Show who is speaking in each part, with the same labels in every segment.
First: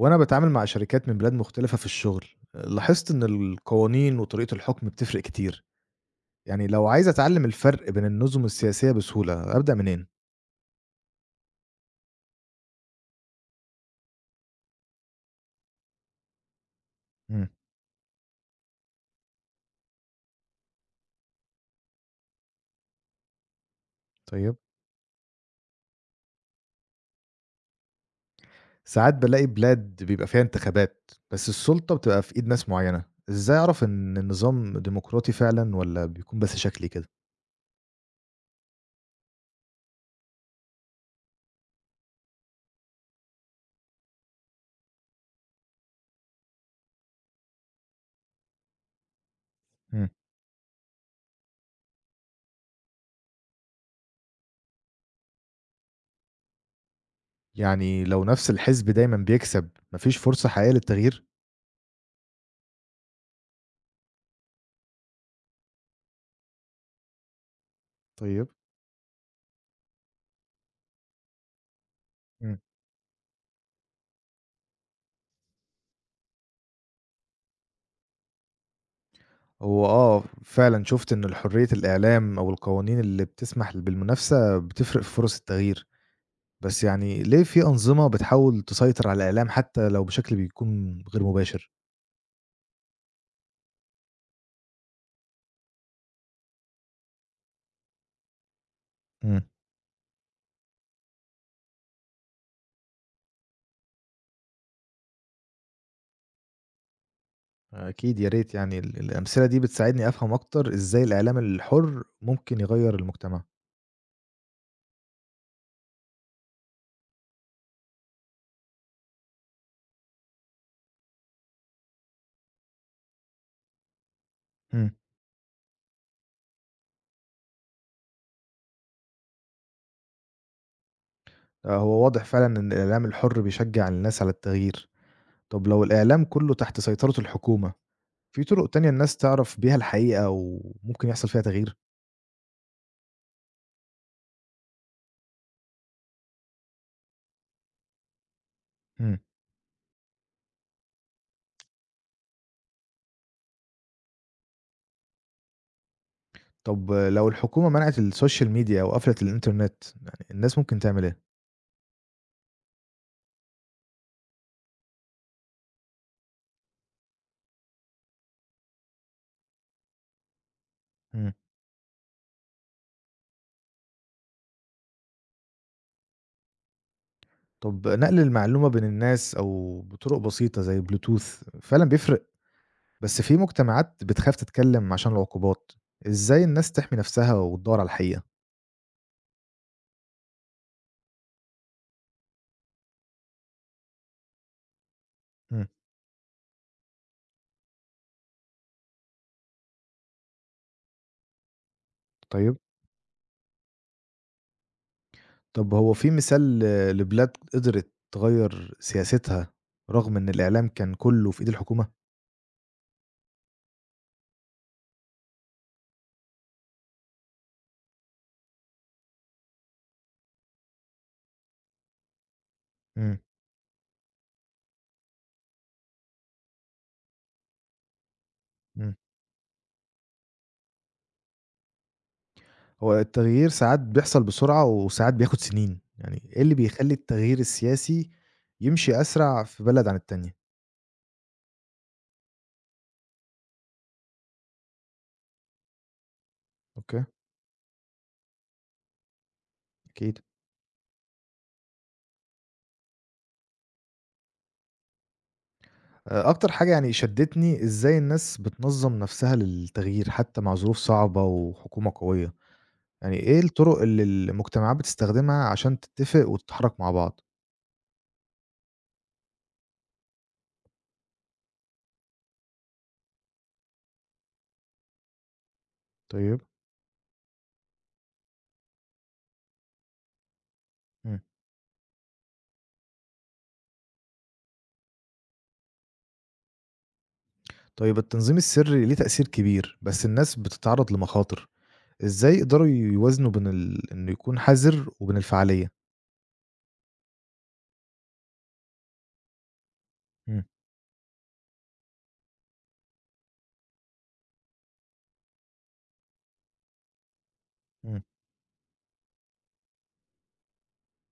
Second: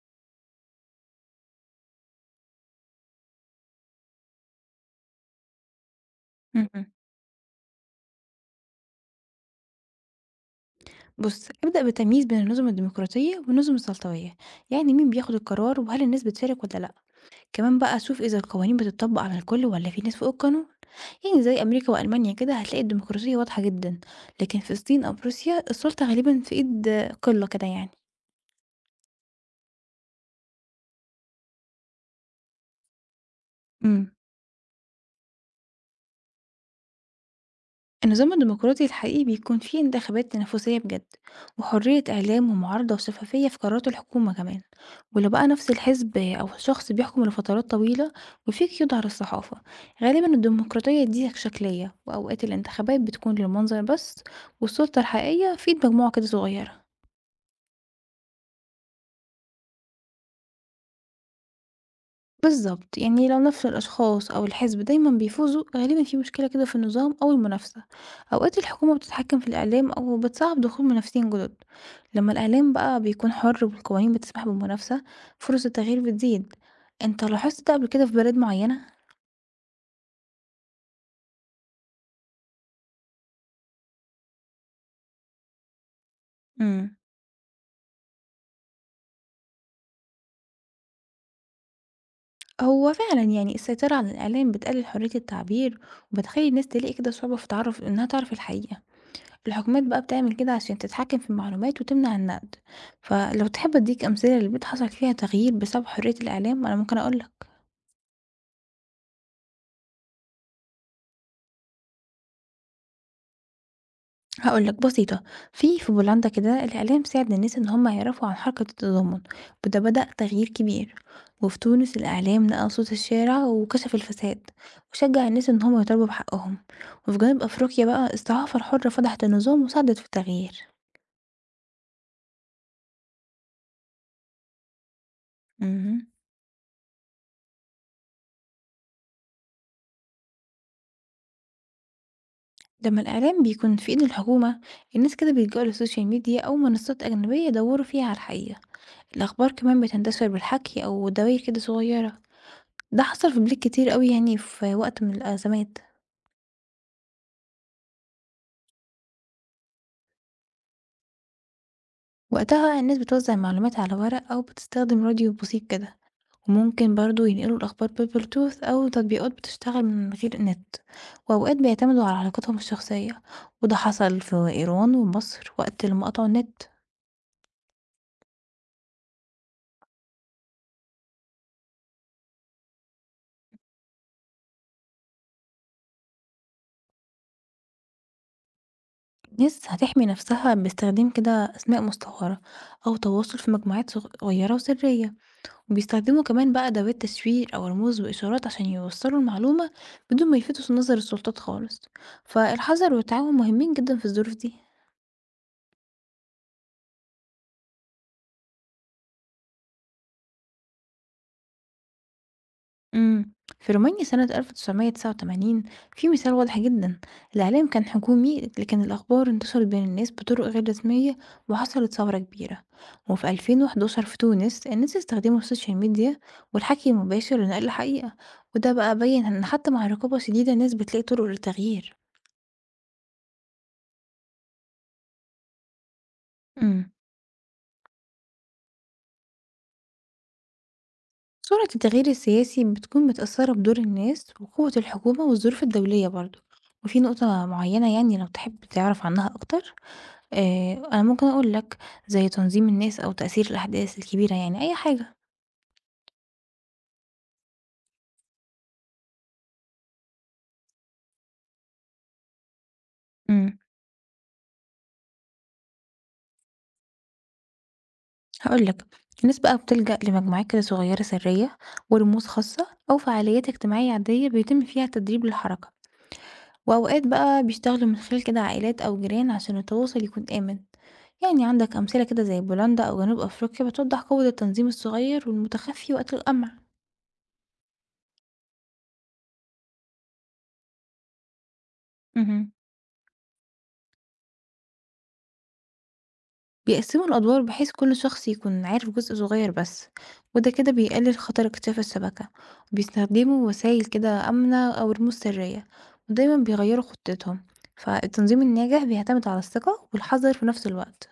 Speaker 1: وأنا باتعامل مع شركات من بلاد مختلفة في الشغل، لاحظت إن القوانين وطريقة الحكم بتفرق كتير، يعني لو
Speaker 2: اهم.
Speaker 1: عايز أتعلم الفرق بين النظم السياسية بسهولة أبدأ منين؟
Speaker 2: بُص، ابدأ بالتمييز بين النُّظم الديمقراطية والنُّظم السلطوية، يعني مين بياخد القرار وهل الناس بتشارك والّا لأ.
Speaker 1: مم.
Speaker 2: كمان بقى شوف إذا القوانين بتطبّق على الكل والّا في ناس فوق القانون، يعني زي أمريكا وألمانيا كده هتلاقي الديمقراطية واضحة جدًا،
Speaker 1: طيب.
Speaker 2: لكن في الصين أو في روسيا السلطة غالبًا في إيد قِلّة كده يعني.
Speaker 1: ساعات بلاقي بلاد بيبقى فيها انتخابات بس السلطة بتبقى في إيد ناس معينة، إزاي أعرف
Speaker 2: إمم.
Speaker 1: إن النظام ديمقراطي فعلا ولا بيكون بس شكلي كده؟
Speaker 2: النظام الديمقراطي الحقيقي بيكون فيه انتخابات تنافسية بجد، وحرية إعلام ومعارضة وشفافية في قرارات الحكومة كمان. ولو بقى نفس الحزب أو الشخص بيحكم لفترات طويلة وفيه قيود على الصحافة،
Speaker 1: مم.
Speaker 2: غالبا الديمقراطية دي شكلية، وأوقات الانتخابات بتكون للمنظر بس، والسلطة الحقيقية في مجموعة كده صغيرة.
Speaker 1: يعني لو نفس الحزب دايما بيكسب مفيش فرصة حقيقية للتغيير؟
Speaker 2: بالضبط، يعني لو نفس الأشخاص أو الحزب دايمًا بيفوزوا، غالبًا في مشكلة كده في النظام أو المنافسة.
Speaker 1: طيب.
Speaker 2: أوقات الحكومة بتتحكم في الإعلام أو بتصعب دخول منافسين جدد. لما
Speaker 1: مم.
Speaker 2: الإعلام بقى بيكون حر والقوانين بتسمح بالمنافسة، فرص التغيير بتزيد. أنت لاحظت ده قبل كده في بلاد معينة؟
Speaker 1: هو آه، فعلًا شُفت إن الحرية الإعلام أو القوانين اللي بتسمح بالمنافسة بتفرق في فرص التغيير، بس
Speaker 2: إمم.
Speaker 1: يعني ليه في أنظمة بتحاول تسيطر على الإعلام حتى لو بشكل بيكون غير مباشر؟
Speaker 2: هو فعلًا يعني السيطرة على الإعلام بتقلل حرية التعبير، وبتخلي الناس تلاقي كده صعوبة في تعرف إنها تعرف الحقيقة.
Speaker 1: إمم.
Speaker 2: الحكومات بقى بتعمل كده عشان تتحكم في المعلومات وتمنع النقد. فلو تحب اديك امثله للبيت حصل فيها تغيير بسبب حريه الاعلام انا ممكن اقول لك.
Speaker 1: أكيد يا ريت يعني الأمثلة دي بتساعدني أفهم أكتر إزاي الإعلام الحُر ممكن يغيّر المجتمع.
Speaker 2: هقول لك بسيطه. في بولندا كده الاعلام ساعد الناس ان هم يعرفوا عن حركه التضامن، وده بدا تغيير كبير. وفي تونس الاعلام نقل صوت الشارع وكشف الفساد،
Speaker 1: إمم.
Speaker 2: وشجع الناس ان هم يطالبوا بحقهم. وفي جنوب افريقيا بقى الصحافه الحره فضحت النظام وساعدت في التغيير.
Speaker 1: آه، هو واضح فعلًا إن الإعلام الحُر بيشجع الناس على التغيير. طب لو
Speaker 2: مهم.
Speaker 1: الإعلام كلّه تحت سيطرة الحكومة، في طرق تانية الناس تعرف بيها الحقيقة وممكن يحصل فيها تغيير؟
Speaker 2: لما الإعلام بيكون في إيد الحكومة، الناس كده بيلجأوا للسوشيال ميديا أو منصات أجنبية يدوروا فيها على الحقيقة.
Speaker 1: إمم.
Speaker 2: الأخبار كمان بتنتشر بالحكي أو دواير كده صغيرة. ده حصل في بلاد كتير قوي يعني في وقت من الأزمات.
Speaker 1: طب لو الحكومة منعت السوشيال ميديا أو قفلت الإنترنت، يعني الناس ممكن تعمل إيه؟
Speaker 2: وقتها الناس بتوزع معلومات على ورق أو بتستخدم راديو بسيط كده. وممكن برضو ينقلوا الأخبار بالبلوتوث أو تطبيقات بتشتغل من غير نت.
Speaker 1: إمم.
Speaker 2: وأوقات بيعتمدوا على علاقاتهم الشخصية، وده حصل في إيران ومصر وقت لما قطعوا النت.
Speaker 1: طب نقل المعلومة بين الناس أو بطرق بسيطة زي البلوتوث فعلًا بيفرق، بس في مجتمعات بتخاف تتكلم عشان العقوبات، إزاي الناس تحمي نفسها وتدوّر على الحقيقة؟
Speaker 2: ناس هتحمي نفسها باستخدام كده أسماء مستعارة، أو تواصل في مجموعات صغيرة وسرية.
Speaker 1: إمم.
Speaker 2: وبيستخدموا كمان بقى أدوات تشفير أو رموز وإشارات عشان يوصلوا المعلومة بدون ما يلفتوا نظر السلطات خالص.
Speaker 1: طيب.
Speaker 2: فالحذر والتعاون مهمين جدا في الظروف دي.
Speaker 1: طب هو في مثال لبلاد قدرت تغيّر سياستها رغم إن الإعلام كان كلّه في إيد الحكومة؟
Speaker 2: إمم. في رومانيا سنة 1989 في مثال واضح جدًا. الإعلام كان حكومي لكن الأخبار انتشرت بين الناس بطرق غير رسمية، وحصلت ثورة كبيرة.
Speaker 1: إمم.
Speaker 2: وفي 2011 في تونس الناس استخدموا السوشيال ميديا والحكي المباشر لنقل الحقيقة، وده
Speaker 1: إمم.
Speaker 2: بقى بيّن إن حتى مع رقابة شديدة الناس بتلاقي طرق للتغيير.
Speaker 1: هو التغيير ساعات بيحصل بسرعة وساعات بياخد سنين، يعني إيه اللي
Speaker 2: إمم.
Speaker 1: بيخلّي التغيير السياسي يمشي أسرع في بلد عن التانية؟
Speaker 2: سرعة التغيير السياسي بتكون متأثرة بدور الناس وقوة الحكومة والظروف الدولية برضه. وفي
Speaker 1: أوكي.
Speaker 2: نقطة معينة يعني لو تحب تعرف عنها أكتر؟
Speaker 1: أكيد.
Speaker 2: أنا ممكن أقول لك، زي تنظيم الناس أو تأثير الأحداث الكبيرة يعني، أي حاجة.
Speaker 1: أكتر حاجة يعني شدّتني إزاي الناس بتنظّم نفسها للتغيير حتى مع ظروف صعبة وحكومة قوية، يعني إيه
Speaker 2: إمم،
Speaker 1: الطرق اللي المجتمعات بتستخدمها عشان تتّفق وتتحرك مع بعض؟
Speaker 2: هاقول لك، الناس بقى بتلجأ لمجموعات كده صغيرة سرية، ورموز خاصة أو فعاليات اجتماعية عادية بيتم فيها التدريب للحركة.
Speaker 1: طيب.
Speaker 2: وأوقات بقى بيشتغلوا من خلال كده عائلات أو جيران عشان التواصل يكون آمن.
Speaker 1: إمم.
Speaker 2: يعني عندك أمثلة كده زي بولندا أو جنوب أفريقيا بتوضح قوة التنظيم الصغير والمتخفي وقت القمع.
Speaker 1: طيب التنظيم السري ليه تأثير كبير، بس الناس بتتعرّض لمخاطر، إزاي
Speaker 2: اهم.
Speaker 1: يقدروا يوازنوا بين ال إنه يكون حذر وبين الفعالية؟
Speaker 2: بيقسموا الأدوار بحيث كل شخص يكون عارف جزء صغير بس،
Speaker 1: إمم.
Speaker 2: وده كده بيقلل خطر اكتشاف الشبكة. وبيستخدموا وسائل كده آمنة أو رموز سرية، ودايما بيغيروا خطتهم.
Speaker 1: إمم.
Speaker 2: فالتنظيم الناجح بيعتمد على الثقة والحذر في نفس الوقت.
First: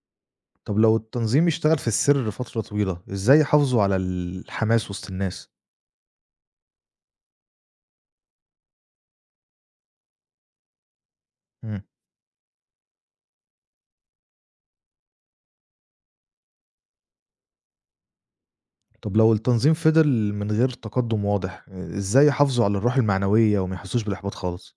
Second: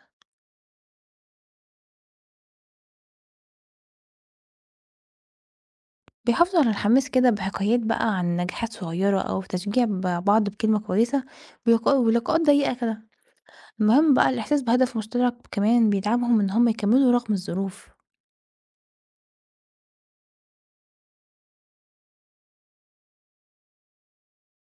Speaker 1: طب لو التنظيم اشتغل في السر فترة طويلة، إزاي يحافظوا على الحماس وسط الناس؟
Speaker 2: بيحافظوا على الحماس كده بحكايات بقى عن نجاحات صغيرة أو تشجيع بعض بكلمة كويسة،
Speaker 1: مم.
Speaker 2: ولقاءات ضيقة كده. المهم بقى الإحساس بهدف مشترك كمان بيدعمهم إن هم يكملوا رغم الظروف.
Speaker 1: طب لو التنظيم فضل من غير تقدم واضح، إزاي يحافظوا على الروح المعنوية وما يحسوش بالإحباط خالص؟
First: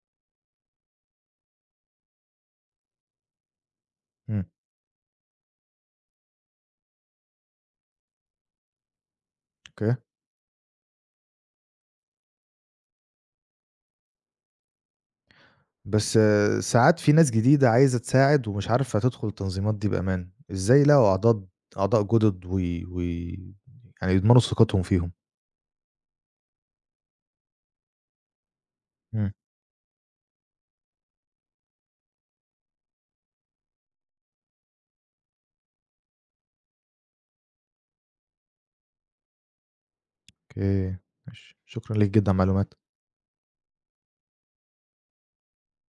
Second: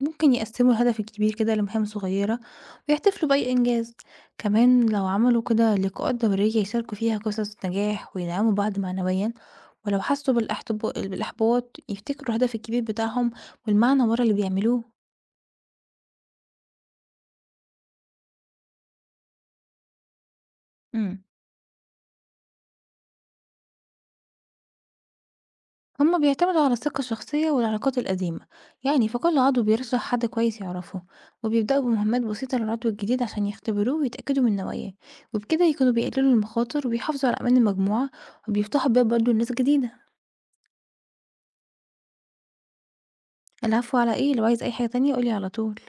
Speaker 2: ممكن يقسموا الهدف الكبير كده لمهام صغيرة ويحتفلوا بأي إنجاز.
Speaker 1: مم.
Speaker 2: كمان لو عملوا كده لقاءات دورية يشاركوا فيها قصص نجاح ويدعموا بعض معنويا.
Speaker 1: اوكي.
Speaker 2: ولو حسوا بالإحباط يفتكروا الهدف الكبير بتاعهم، والمعنى ورا اللي بيعملوه.
Speaker 1: بس آه، ساعات في ناس جديدة عايزة تساعد ومش عارفة تدخل التنظيمات دي بأمان، إزاي يلاقوا
Speaker 2: امم.
Speaker 1: أعضاء جدد يعني يضمنوا ثقتهم فيهم؟
Speaker 2: هما بيعتمدوا على الثقة الشخصية والعلاقات القديمة، يعني
Speaker 1: مم.
Speaker 2: فكل عضو بيرشح حد كويس يعرفه. وبيبدأوا بمهمات بسيطة للعضو الجديد عشان يختبروه ويتأكدوا من نواياه. وبكده يكونوا بيقللوا المخاطر وبيحافظوا على أمان المجموعة، وبيفتحوا باب برضه لناس جديدة.
Speaker 1: اوكي. ماشي. شكرا ليك جدا على المعلومات
Speaker 2: العفو على إيه، لو عايز أي حاجة تانية قُل لي على طول.